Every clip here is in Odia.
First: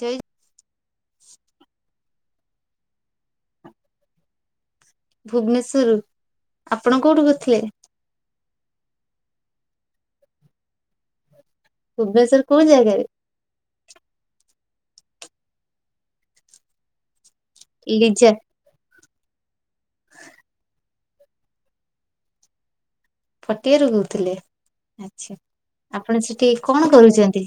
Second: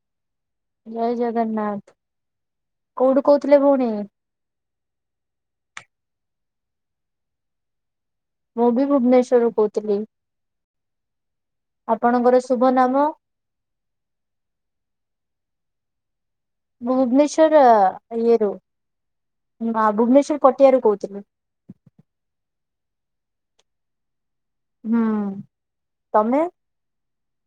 ଜୟ ଜୟ ଜଗନ୍ନାଥ କୋଉଠୁ କହୁଥିଲେ ଭଉଣୀ? ଭୁବନେଶ୍ଵରୁୁ ଆପଣ କୋଉଠୁ କରିଥିଲେ? ମୁଁ ବି ଭୁବନେଶ୍ଵରରୁୁ କହୁଥିଲି, ଭୁବନେଶ୍ଵର ଆପଣଙ୍କର କୋଉ ଶୁଭ ନାମ ଜାଗାରେ? ଭୁବନେଶ୍ଵର ଲିଜା ଇଏ ରୁ ମା ଭୁବନେଶ୍ଵର ପଟିଆରୁୁ କହୁଥିଲି। ଫଟିଆରୁ କହୁଥିଲେ, ହୁଁ ଆଛା, ଆପଣ ତମେ? ସେଠି କଣ କରୁଛନ୍ତି?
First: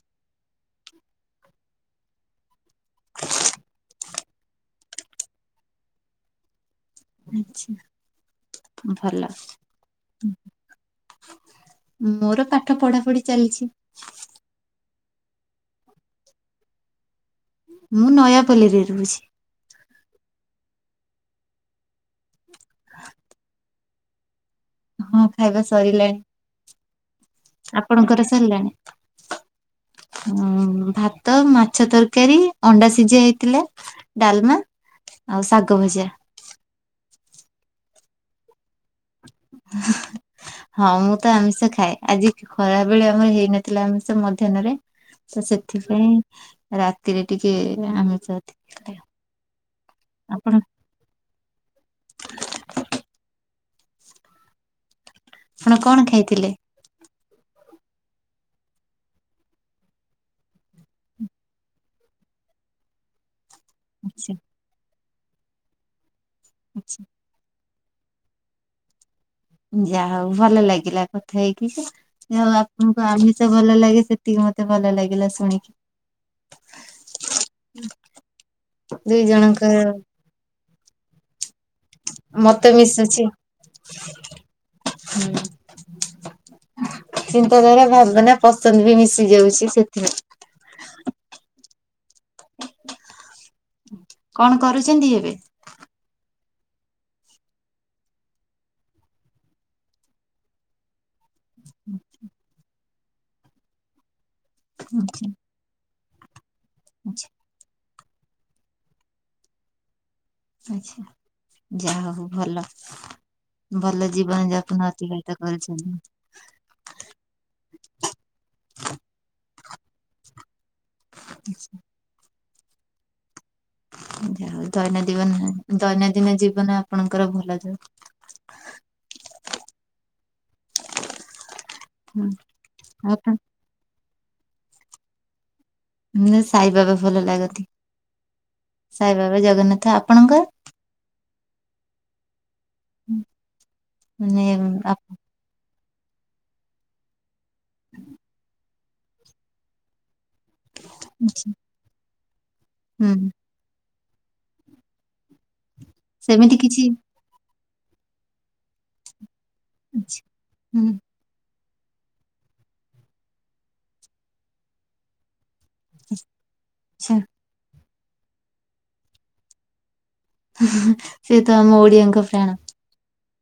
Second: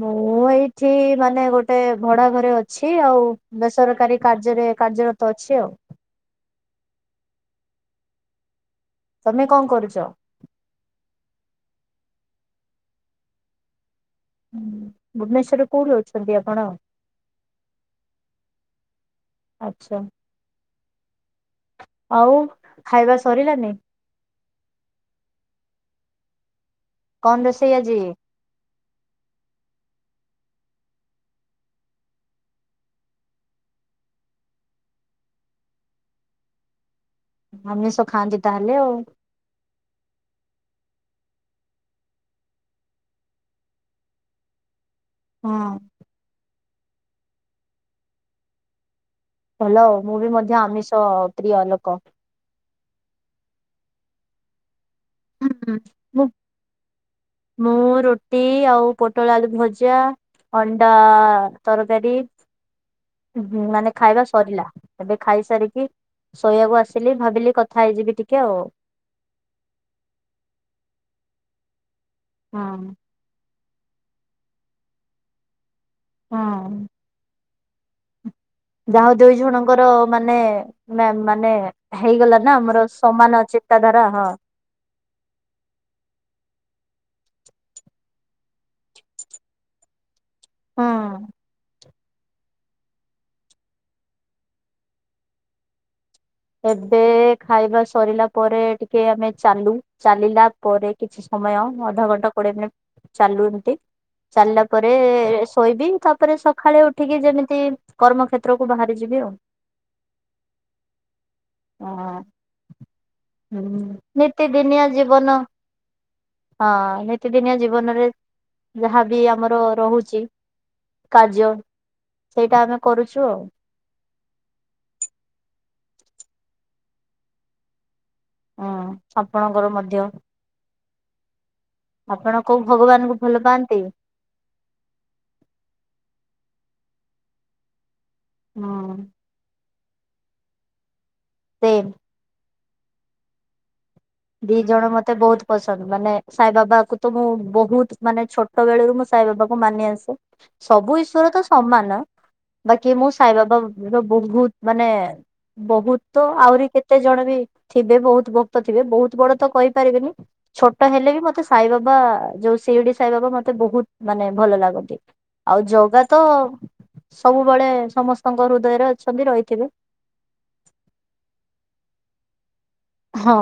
ମୁଁ ଏଇଠି ମାନେ ଗୋଟେ ଭଡା ଘରେ ଅଛି, ଆଉ ବେସରକାରୀ କାର୍ଯ୍ୟରେ କାର୍ଯ୍ୟର ତ ଅଛି ଆଉ। ଆଛା ଭଲ। ତମେ କଣ କରୁଛ? ମୋର ପାଠ ପଢାପଢି ଚାଲିଛି। ହୁଁ ଭୁବନେସ୍ଵରରେ କୋଉଠି ଅଛନ୍ତି ଆପଣ? ମୁଁ ନୟାପଲ୍ଲୀରେ ରହୁଛି। ଆଛା, ଆଉ ଖାଇବା ସରିଲାନି। ହଁ ଖାଇବା ସରିଲାଣି, କଣ ରୋଷେଇ ଆଜି? ଆପଣଙ୍କର ସରିଲାଣି? ହଁ ଭାତ ମାଛ ତରକାରୀ, ଅଣ୍ଡା ସିଝା ହେଇଥିଲା। ଡାଲମା ଆଉ ଶାଗ ଭଜା। ଆମିଷ ଖାଆନ୍ତି ତାହେଲେ ଆଉ। [unintelligible] ହଁ ମୁଁ ତ ଆମିଷ ଖାଏ, ଆଜି ଖରାବେଳେ ଆମର ହେଇନଥିଲା ଆମିଷ ମଧ୍ୟାନରେ ତ ହଁ ସେଥିପାଇଁ ରାତିରେ ଟିକେ ଆମିଷ [unintelligible] ଭଲ, ମୁଁ ବି ମଧ୍ୟ ଆପଣ ଆମିଷ ପ୍ରିୟ ଲୋକ। ହୁଁ, ଆପଣ କଣ ବୁ ଖାଇଥିଲେ? ମୁଁ ରୁଟି ଆଉ ପୋଟଳ ଆଳୁ ଭଜା, ଅଣ୍ଡା ତରକାରୀ ମାନେ ଖାଇବା ଆଛା ସରିଲା, ଏବେ ଖାଇସାରିକି ଶୋଇବାକୁ ଆଛା ଆସିଲି ଭାବିଲି କ ଥା ହେଇ ଯିବି ଟିକେ ଆଉ। ଯାହା ହଉ ଭଲ ଲାଗିଲା କଥା ହେଇକି, ଯଉ ହୁଁ। ଆପଣଙ୍କୁ ଆମି ସ ଭଲ ଲାଗେ, ସେତିକି ମତେ ଭଲ ଲାଗିଲା ଶୁଣିକି। ହୁଁ। ଉଁ। ଯାହା ହଉ ଦୁଇ ଜଣଙ୍କର ମାନେ ମାନେ ମାନେ ହେଇଗଲା ନା ମତ ଆମର ମିଶୁଛି ସମାନ ଚିନ୍ତାଧାରା ହଁ। ହୁଁ। ଚିନ୍ତାଧାରା, ଭାବନା, ପସନ୍ଦ ବି ମିଶି ଯାଉଛି, ସେଥିପାଇଁ। ହୁଁ। କଣ କରୁଛନ୍ତି ଏବେ? ଏବେ ଖାଇବା ସରିଲା ପରେ ଟିକେ ଆମେ ଚାଲୁ, ଚାଲିଲା ପରେ କିଛି ସମୟ ଅଧଘଣ୍ଟା କୋଡିଏ ମିନିଟ୍ ଚାଲୁ ଏନ୍ତି। ଚାଲିଲା ପରେ ଶୋଇବି, ତାପରେ ସକାଳେ ଉଠିକି ଆଛା ଯେମିତି କର୍ମକ୍ଷେତ୍ର କୁ ବାହାରି ଯିବି ଆଉ। ଆଚ୍ଛା। ଯାହା ହଉ ଭଲ, ହଁ ଭଲ ଜୀବନ ନିତିଦିନିଆ ଯାପନ ଜୀବନ ଅତିବାହିତ କରୁଛନ୍ତି। ହଁ ନିତିଦିନିଆ ଜୀବନରେ ଯାହାବି ଆମର ରହୁଛି। କାର୍ଯ୍ୟ ସେଇଟା ଆମେ କରୁଛୁ ଆଉ। ଯାହାଉ ଦୈନଦିବନ ଦୈନନ୍ଦିନ ଜୀବନ ଆପଣଙ୍କର ଭଲ ଯାଉ। ହଁ, ଆପଣଙ୍କର ମଧ୍ୟ। ଆପଣ କୋଉ ଭଗବାନଙ୍କୁ ଆପଣ ଭଲ ପାଆନ୍ତି? ସାଇବାବା ଭଲ ଲାଗନ୍ତି, ହୁଁ ସାଇବାବା, ଜଗନ୍ନାଥ ଆପଣଙ୍କର? ସେମ୍। ଉଁ ଦି ଜଣ ମତେ ବହୁତ ପସନ୍ଦ, ମାନେ ସାଇ ବାବା କୁ ତ ମୁଁ ବହୁତ ମାନେ ଛୋଟ ବେଳରୁ ମୁଁ ସାଇ ବାବା କୁ ମାନି ଆସେ। ସବୁ ଈଶ୍ଵର ତ ଆଚ୍ଛା ସମାନ, ବାକି ମୁଁ ହୁଁ ସାଇ ବାବା ମୋର ବହୁତ ମାନେ ବହୁତ ତ ସେମିତି ଆହୁରି କିଛି କେତେ ଜଣ ବି ଥିବେ ବହୁତ ଭକ୍ତ ଥିବେ ବହୁତ ବଡ ତ କହିପାରିବିନି ଆଚ୍ଛା ଛୋଟ ହୁଁ ହେଲେ ବି ମୋତେ ସେ ସାଇବାବା ଯୋଉ ଶିରିଡ଼ି ସାଇବାବା ମୋତେ ବହୁତ ମାନେ ଭଲ ଲାଗନ୍ତି। ଆଉ ଜଗା ତ ଆଚ୍ଛା ସବୁବେଳେ ସମସ୍ତଙ୍କ ହୃଦୟରେ ଅଛନ୍ତି ରହିଥିବେ। ହୁଁ ହୁଁ ସେ ତ ଆମ ଓଡିଆଙ୍କ ପ୍ରାଣ। ହଁ।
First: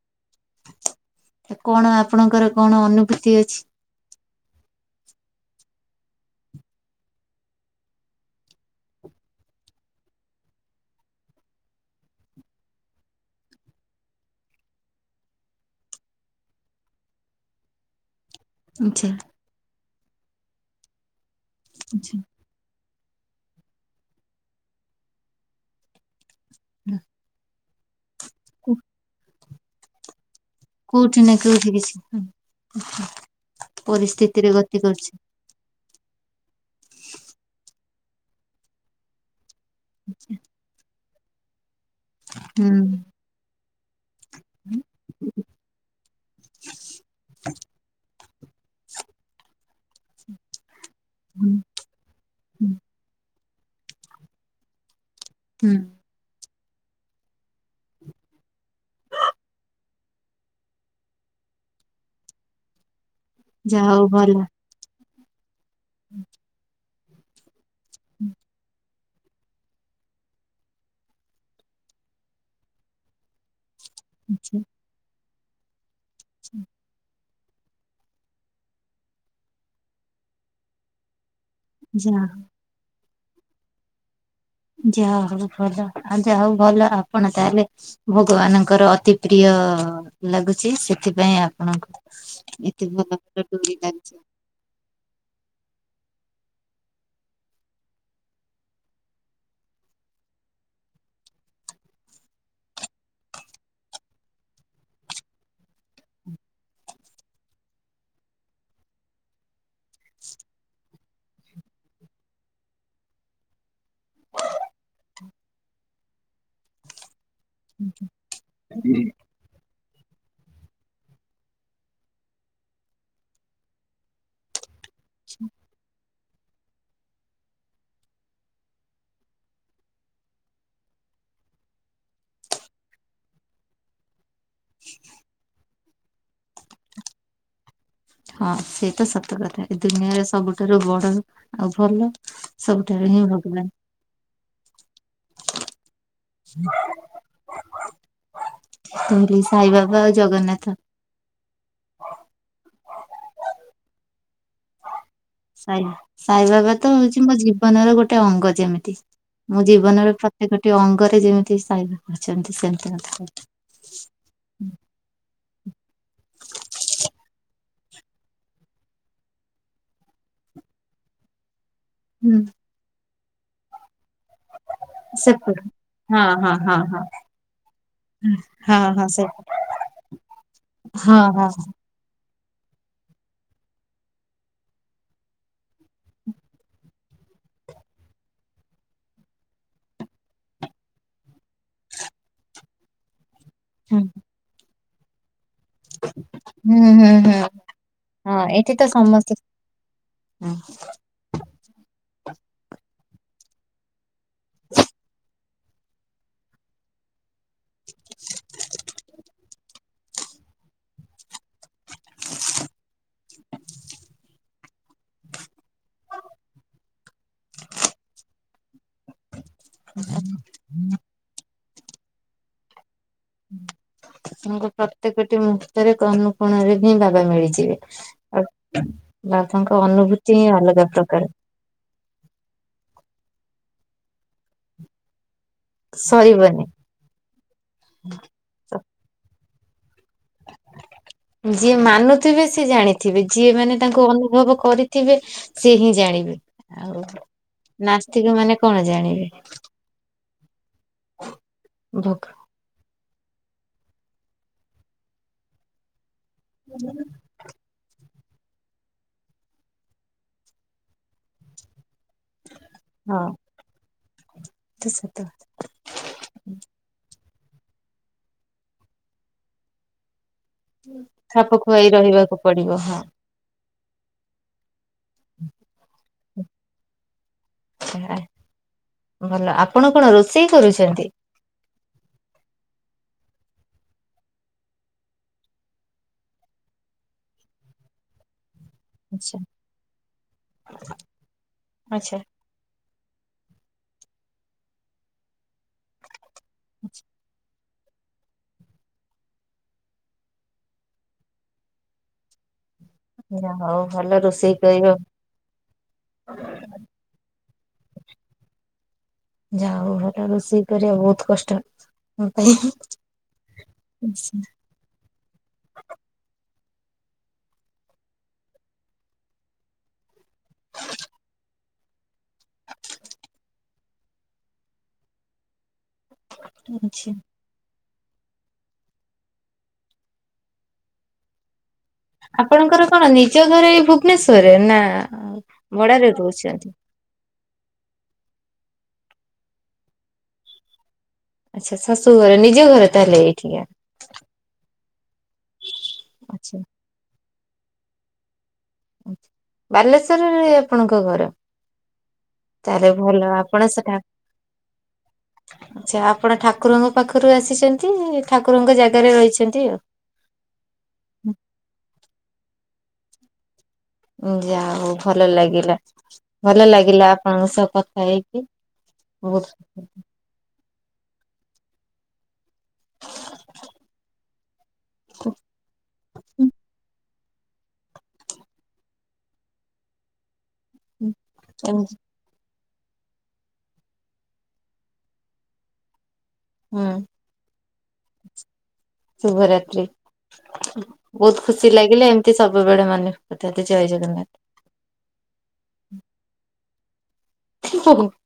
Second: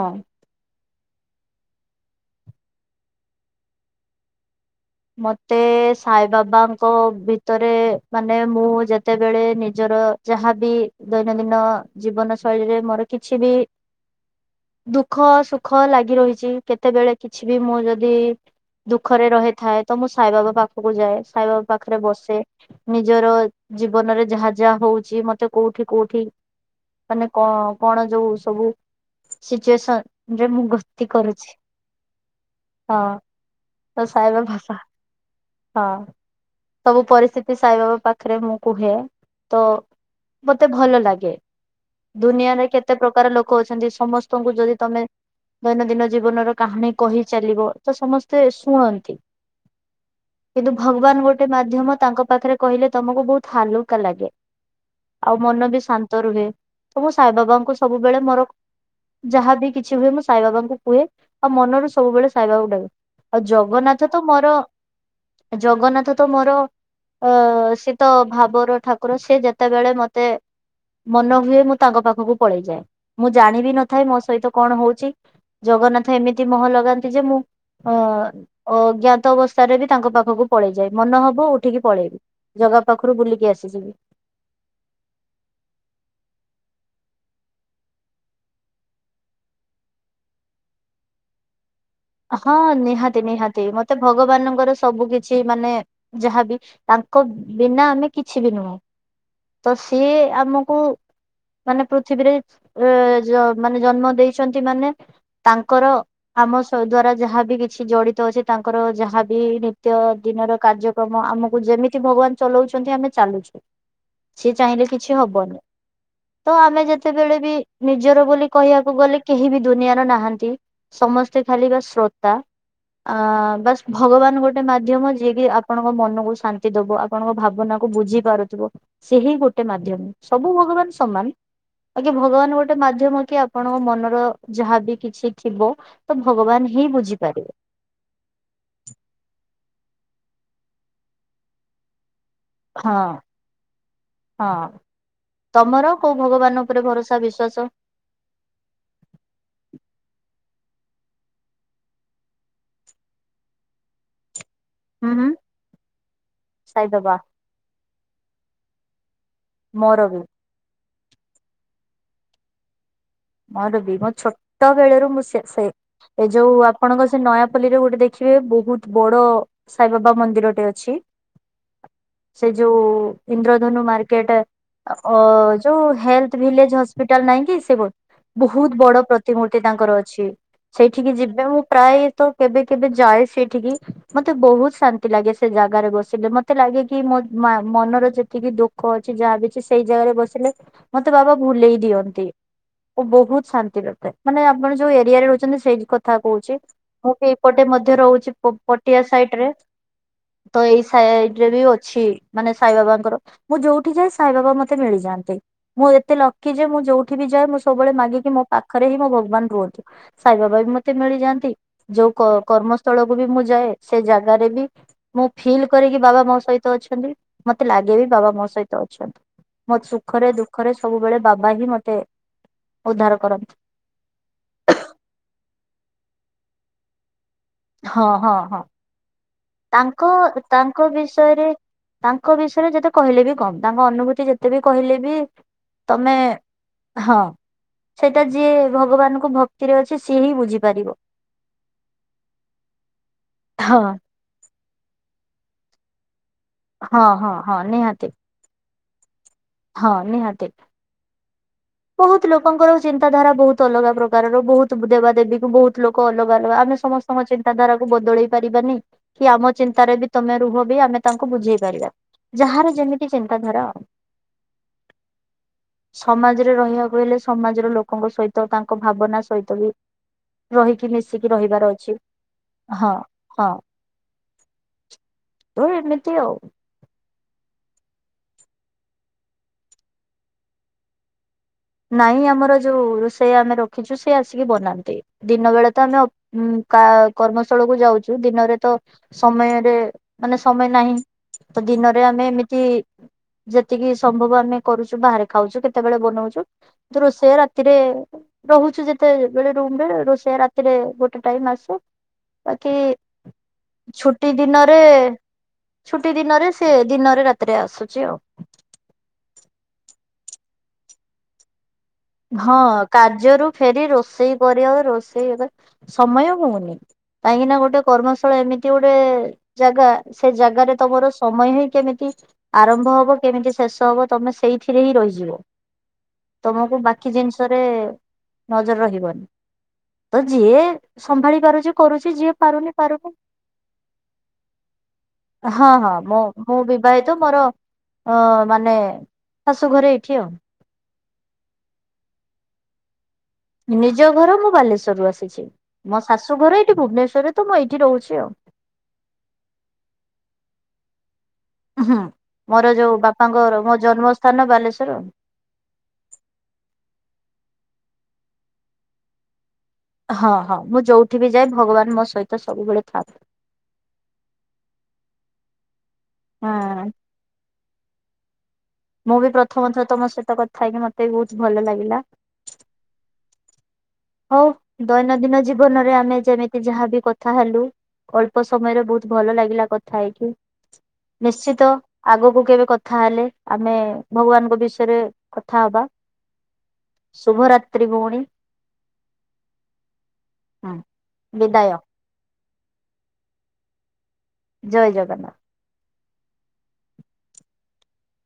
କଣ ଆପଣଙ୍କର କଣ ଅନୁଭୂତି ଅଛି? ମୋତେ ସାଇ ବାବାଙ୍କ ଭିତରେ ମାନେ ମୁଁ ଯେତେବେଳେ ନିଜର ଯାହାବି ଦୈନନ୍ଦିନ ଜୀବନ ଶୈଳୀରେ ମୋର କିଛି ବି ଦୁଃଖ ସୁଖ ଲାଗି ରହିଛି କେତେବେଳେ କିଛି ବି ମୁଁ ଯଦି ଆଚ୍ଛା ଦୁଃଖରେ ରହିଥାଏ ତ ମୁଁ ସାଇବାବା ପାଖକୁ ଯାଏ ସାଇବାବା ପାଖରେ ଆଚ୍ଛା ବସେ। ନିଜର ଜୀବନରେ ଯାହା ଯାହା ହଉଛି ମତେ କୋଉଠି କୋଉଠି ମାନେ କ କଣ ଯୋଉ ସବୁ କୋ ସିଚୁଏସନ ରେ ମୁଁ ଗତି କୋଉଠି ନା କରୁଛି କୋଉଠି କିଛି ହୁଁ ହଁ ତ ସାଇବାବା ପରିସ୍ଥିତିରେ ଗତି କରୁଛି। ହଁ ସବୁ ପରିସ୍ଥିତି ସାଇବାବା ପାଖରେ ମୁଁ କୁହେ ତ [unintelligible] ମତେ ଭଲ ଲାଗେ ଦୁନିଆରେ ହୁଁ କେତେ ପ୍ରକାର ଲୋକ ଅଛନ୍ତି ସମ ସ୍ତଙ୍କୁ ଯଦି ତମେ ଦୈନନ୍ଦିନ ଜୀବନର କାହାଣୀ କହି ଚାଲିବ ତ ସମସ୍ତେ ଶୁଣନ୍ତି। କିନ୍ତୁ ଭଗବାନ ଗୋଟେ ହୁଁ ମାଧ୍ୟମ ତାଙ୍କ ପାଖରେ ହୁଁ କହିଲେ ତମକୁ ବହୁତ ହାଲୁକା ଲାଗେ‌। ଆଉ ମନ ହୁଁ ବି ଶାନ୍ତ ରୁହେ ତ ମୁଁ ସାଇ ବାବାଙ୍କୁ ସବୁବେଳେ ମୋର ଯାହାବି କିଛି ହୁଏ ମୁଁ ସାଇବାବାଙ୍କୁ କୁହେ ଆଉ ମନରୁ ସବୁବେଳେ ସାଇବାବା କୁ ଡାକେ। ଆଉ ଯାହା ହଉ ଜଗନ୍ନାଥ ତ ଭଲ। ମୋର ଜଗନ୍ନାଥ ତ ମୋର ଅ ସିଏତ ଭାବର ଠାକୁର ସେ ଯେତେବେଳେ ମତେ ମତେ ମନ ହୁଏ ମୁଁ ତାଙ୍କ ପାଖକୁ ପଳେଇଯାଏ ମୁଁ ଜାଣିବି ନ ଥାଏ ମୋ ସହିତ ଆଚ୍ଛା କଣ ହଉଛି ଜଗନ୍ନାଥ ଏମିତି ମହ ଲଗାନ୍ତି ଯେ ମୁଁ ଅ ଅଜ୍ଞାତ ଅବସ୍ଥାରେ ବି ତାଙ୍କ ପାଖକୁ ପଳେଇଯାଏ ମନ ହବ ଉଠିକି ପଳେଇବି। ଯାହା ଜଗା ପାଖରୁ ବୁଲିକି ଆସିଯିବି। ଯାହା ହଉ ଭଲ ଆ ଯା ହଉ ଭଲ ଆପଣ ତାହେଲେ ଭଗବାନଙ୍କର ଅତି ପ୍ରିୟ ଲାଗୁଚି ସେଥିପାଇଁ ଆପଣଙ୍କୁ ହଁ ଏତେ ଭଲ ନିହାତି ଭଲ ନିହାତି ଡୋରି ମତେ ଲାଗୁଛି। ଭଗବାନଙ୍କର ସବୁ କିଛି ମାନେ ଯାହାବି ତାଙ୍କ ବିନା ଆମେ କିଛି ବି ନୁହଁ। ତ ସିଏ ଆମକୁ ମାନେ ପୃଥିବୀରେ ଏ ଜ ମାନେ ଜନ୍ମ ଦେଇଛନ୍ତି ମାନେ ତାଙ୍କର ଆମ ଦ୍ଵାରା ଯାହାବି କିଛି ଜଡ଼ିତ ଅଛି ତାଙ୍କର ଯାହାବି ନିତ୍ୟ ଦିନର କାର୍ଯ୍ୟ ତମ ଆମକୁ ଯେମିତି ଭଗବାନ ଚଲାଉଚନ୍ତି ଆମେ ଚାଲୁଚୁ। ସିଏ ଚାହିଁଲେ କିଛି ହବନି ତ ଆମେ ଯେତେବେଳେ ବି ନିଜର ବୋଲି କହିବାକୁ ଗଲେ କେହି ବି ଦୁନିଆର ନାହାନ୍ତି। ସମସ୍ତ ଖାଲି ବା ଶ୍ରୋତା ବାସ ଭଗବାନ ଗୋଟେ ଗୋଟେ ମାଧ୍ୟମ ଯିଏକି ଆପଣଙ୍କ ମନକୁ ଶାନ୍ତି ଦବ ଆପଣଙ୍କ ଭାବନାକୁୁ ବୁଝି ପାରୁଥିବ ସେହି ଗୋଟେ ମାଧ୍ୟମ ସବୁ ଭଗବାନ ସମାନ। ଆଜ୍ଞା କି ଭଗବାନ ଗୋଟେ ମାଧ୍ୟମ କି ଆପଣଙ୍କ ମନର ଯାହାବି କିଛି ଥିବ ତ ଭଗବାନ ହିଁ ବୁଝିପାରିବେ। ହଁ ସେ ତ ସତ କଥା ଏ ଦୁନିଆରେ ସବୁଠାରୁ ବଡ ଆଉ ଭଲ ହଁ ସବୁଠାରୁ ହିଁ ଭଗବାନ। ହଁ ତମର କୋଉ ଭଗବାନ ଉପରେ ଭରସା ବିଶ୍ୱାସ? ସାଇ ବାବା ଆଉ ଜଗନ୍ନାଥ। ଆହାଁ ଆହାଁ। ସାଇ ସାଇବାବା ତ ହଉଛି ମୋ ଜୀବନର ଗୋଟେ ଅଙ୍ଗ ଯେମିତି ମୁଁ ମୋର ଜୀବନର ବି ସେ ଗୋଟେ ଅଙ୍ଗରେ ଯେମିତି ସାଇ ଅଛନ୍ତି, ସେମତି [unintelligible] ମୋର ବି ମୋ ଛୋଟ ବେଳରୁ ମୁଁ ସେ ସେ ଏ ଯୋଉ ଆପଣଙ୍କ ସେ ନୟାପଲ୍ଲୀରେ ଗୋଟେ ଦେଖିବେ ବହୁତ ବଡ ସାଇବାବା ମନ୍ଦିରଟେ ଅଛି। ସେ ଯୋଉ ଇନ୍ଦ୍ରଧନୁ ମାର୍କେଟ। ଆ ଅ ସେପଟୁ ଯୋଉ ହଁ ହେଲଥ୍ ହଁ ଭିଲେଜ୍ ହଁ ହଁ ହସ୍ପିଟାଲ୍ ନାଇଁ କି ସେ ବୋ ବୋହୁତ ହଁ ବଡ ହଁ ସେ ପ୍ରତିମୂର୍ତ୍ତି ତାଙ୍କର ଅଛି ସେଇଠିକି ହଁ ଯିବେ ହଁ ମୁଁ ପ୍ରା ପ୍ରାୟ ତ କେବେ କେବେ ଯାଏ ସେଇଠିକି। ମତେ ବୋହୁତ ଶାନ୍ତି ଲାଗେ ସେ ଜାଗାରେ ବସିଲେ ମତେ ଲାଗେ କି ମୋ ମା ମନର ଯେତିକି ଦୁ ଖ ଅଛି ଯାହା ବି ଅଛି ସେଇ ଜାଗାରେ ବସିଲେ ମତେ ବାବା ଭୁଲେଇ ଦିଅନ୍ତି। ଓ ବୋହୁତ ଶାନ୍ତି ହୁଁ ଲାଗିଥାଏ ମାନେ ଆପଣ ଯୋଉ ଏରିଆରେ ରହୁଛନ୍ତି ସେଇଟି କଥା କହୁଛି। ହୁଁ ହୁଁ ମୁଁ ବି ହୁଁ ଏପଟେ ମଧ୍ୟ ରହୁଛି ହଁ ପ ପଟିଆ ସାଇଟ୍ ରେ। ହୁଁ। ସାଇଡରେ ବି ଅଛି ମାନେ ସାଇବାବାଙ୍କର ମୁଁ ଯୋଉଠି ଯାଏ ସାଇବାବା ମତେ ମିଳିଯାଆନ୍ତି। ମୁଁ ଏତେ ଲକି ଯେ, ମୁଁ ଯୋଉଠି ବି ଯାଏ। ମୁଁ ସବୁବେଳେ ମାଗେକି ମୋ ପାଖରେ ହିଁ ମୋ ଭଗବାନ ରୁହନ୍ତୁ। ସାଇ ବାବା ବି ମତେ ମିଳିଯାଆନ୍ତି। ଯୋଉ କ-କର୍ମସ୍ଥଳକୁୁ ବି ମୁଁ ଯାଏ। ସେ ଜାଗାରେ ବି ମୁଁ ଫିଲ୍ କରରେକି ବାବା ମୋ ସହିତ ଅଛନ୍ତି। ମତେ ଲାଗେ ବି ବାବା ମୋ ସହିତ ଅଛନ୍ତି। ମୋର ସୁଖରେ ଦୁଃଖରେ ସବୁବେଳେ ବାବା ହିଁ ମତେ ଉଦ୍ଧାର କରନ୍ତି। ତାଙ୍କ ପ୍ରତ୍ୟେକଟି ମୁହୂର୍ତ୍ତରେ ଅନୁକୋଣରେ ହିଁ ବାବା ମିଳିଛି। ହଁ ହଁ ହଁ। [unintelligible] ବାବାଙ୍କ ତାଙ୍କ ଅନୁଭୂତି ହିଁ ତାଙ୍କ ଅଲଗା ପ୍ରକାର। ବିଷୟରେ ତାଙ୍କ ବିଷୟରେ ଯେତେ କହିଲେ ବି କମ୍ ତାଙ୍କ ଅନୁଭୂତି ଯେତେ ବି କହିଲେ ବି ତମେ ସରିବନି। ହଁ ସେଇଟା ଯିଏ ଭଗବାନଙ୍କୁ ଭକ୍ତିରେ ଅଛି ସିଏ ହିଁ ବୁଝିପାରିବ। ଯିଏ ମାନୁଥିବେ ସିଏ ଜାଣିଥିବେ। ଯିଏ ମାନେ ହଁ ତାଙ୍କୁ ଅନୁଭବ କରି ଥିବେ ସେ ହିଁ ଜାଣିବେ। ହଁ ଆଉ ହଁ ହଁ ନିହାତି ନାସ୍ତିକ ମାନେ କଣ ଜାଣିବେ? ହଁ ନିହାତି। ବହୁତ ଭୋଗ ଲୋକଙ୍କର ଚିନ୍ତାଧାରା ବହୁତ ଅଲଗା ପ୍ରକାରର। ବହୁତ ଦେବାଦେବୀକୁ ବହୁତ ତୁ ଲୋକ ଅଲଗା ଅଲଗା ଆମେ ସମସ୍ତଙ୍କ ଚିନ୍ ତା ଧାରାକୁ ବଦଳେଇ ପାରିବାନି। କି ଆମ ଚିନ୍ତାରେ ବି ତମେ ରୁହ ବି ଆମେ ତାଙ୍କୁ ବୁଝେଇ ପାରିବା ଯାହାର ଯେମିତି ଚିନ୍ତାଧାରା ଆଉ। ଯେ ସତ କଥା। ସମାଜରେ ରହିବାକୁ ହେଲେ, ସମାଜର ଲୋକଙ୍କ ସହିତ ତାଙ୍କ ଭାବନା ସହିତ ବି ରହିକି ମିଶିକି ଖାପ ରହିବାର ଖୁଆଇ ଅଛି। ରହିବାକୁ ପଡିବ ହଁ। ହଁ ତୋ ଏମିତି ଆଉ। ଛାଆ ଭଲ ଆପଣ କଣ ରୋଷେଇ କରୁଛନ୍ତି। ନାଇଁ ଆମର ଯୋଉ ରୋଷେୟା ଆମେ ରଖିଛୁ ସେ ଆସିକି ବନାନ୍ତି। ଦିନ ବେଳେ ତ ଆମେ ଉ କର୍ମସ୍ଥଳକୁୁ ଯାଉଛୁ ଦିନରେ ତ ଆଚ୍ଛା ସମୟରେ ମାନେ ସମୟ ନାହିଁ ତ ଦିନରେ ଆଚ୍ଛା ଆମେ ଏମତି ଯେତିକି ସମ୍ଭବ ଆମେ କରୁଛୁ ବାହାରେ ଖାଉଛୁ କେତେବେଳେ ବନଉଛୁ। ତ ରୋଷେୟା ରାତି ରାତିରେ ରହୁଛୁ ଯେତେବେଳେ ରୁମରେ ରୋଷେଇଆ ରାତିରେ ଗୋଟେ ଟାଇମ୍ ଆସେ। ବାକି ଯା ହଉ ଭଲ ଛୁଟି ରୋଷେଇ ଦିନରେ କରିବ ଛୁଟି ଦିନରେ ସେ ଦିନରେ ରାତିରେ ଆସୁଛି ଆଉ। ଯାଉ ହଉ ଭଲ ରୋଷେଇ କରିବା ବହୁତ କଷ୍ଟ। ମୋ ପାଇଁ ହଁ କାର୍ଯ୍ୟରୁ ଫେରି ରୋଷେଇ କରିବା ରୋଷେଇବା ସମୟ ହଉନି। କାହିଁକି ନା ଗୋଟେ କର୍ମସ୍ଥଳ ଏମିତି ଗୋଟେ ଜାଗା ସେ ଜାଗାରେ ତମର ସମୟ ହିଁ କେମିତି ଆରମ୍ଭ ହବ କେମିତି ଶେଷ ହବ ତମେ ସେଇଥିରେ ହିଁ ରହିଯିବ ତମକୁ ବାକି ଆଚ୍ଛା ଜିନିଷରେ ନଜର ରହିବନି ତ ଯିଏ ସମ୍ଭାଳି ପାରୁଛି କରୁଛି ଯିଏ ପାରୁନି ଆପଣଙ୍କର କଣ ପାରୁନି ନିଜ ଘରେ ଏଇ ଭୁବନେଶ୍ଵରରେ ନା ହଁ ହଁ ଭଡାରେ ମୁଁ ବି ରହୁଛନ୍ତି? ବିବାହିତ ମୋର ମାନେ ଶାଶୁ ଘରେ ଏଇଠି ଆଉ। ଆଚ୍ଛା ଶାଶୁଘରେ ନିଜ ଘରେ ତାହଲେ ଏଇଠି। ନିଜ ଘର ମୁଁ ବାଲେଶ୍ଵର ରୁ ଆସିଛି। ମୋ ଶାଶୁ ଆଚ୍ଛା ଘର ଏଇଠି ଭୁବନେଶ୍ଵରରେ ତ ମୁଁ ଏଇଠି ରହୁଛି ଆଉ। ବାଲେଶ୍ଵରରେ ଆପଣଙ୍କ ଘର। ହଁ। ମୋର ତାହେଲେ ଯୋଉ ଭଲ ବାପାଙ୍କର ଆପଣ ମୋ ସେ ଠା ଜନ୍ମ ସ୍ଥାନ ବାଲେଶ୍ଵର। ଆଚ୍ଛା। ଆପଣ ଠାକୁରଙ୍କ ପାଖରୁ ଆସିଚନ୍ତି ଠାକୁରଙ୍କ ଜାଗାରେ ରହିଚନ୍ତି ଆଉ। ହଁ ହଁ, ମୁଁ ଯୋଉଠି ବି ଯାଏ ଭଗବାନ ମୋ ସହିତ ସବୁବେଳେ ଥାଆନ୍ତି। ଯାହା ହଉ ଭଲ ଲାଗିଲା ଭଲ ହଁ ଲାଗିଲା ଆପଣଙ୍କ ସହ କଥା ହେଇକି। ମୁଁ ବି ବହୁତ ପ୍ରଥମ ଥର ତମ ସହିତ କଥା ହେଇକି ମତେ ବି ବହୁତ ଭଲ ଲାଗିଲା। ହଉ ଦୈନନ୍ଦିନ ଜୀବନରେ ଆମେ ଯେମିତି ଯାହାବି କଥା ହେଲୁ। ଅଳ୍ପ ସମୟରେ ବହୁତ ଭଲ ଲାଗିଲା କଥା ହେଇକି। ନିଶ୍ଚିତ ଏମିତି ଆଗକୁ କେବେ କଥା ହେଲେ ଆମେ ଭଗବାନ୍ଙ୍କ ବିଷୟରେ କଥା ହବା। ହୁଁ, ଶୁଭରାତ୍ରି ଭଉଣୀ ଶୁଭରାତ୍ରୀ। ହୁଁ ବୋହୁତ୍ ଖୁସି ବିଦାୟ ଲାଗିଲେ ଏମିତି ସବୁବେଳେ ମନେ ପକଉଥାନ୍ତୁ ଜୟ ଜଗନ୍ନାଥ୍। ଜୟ ଜଗନ୍ନାଥ୍। [unintelligible]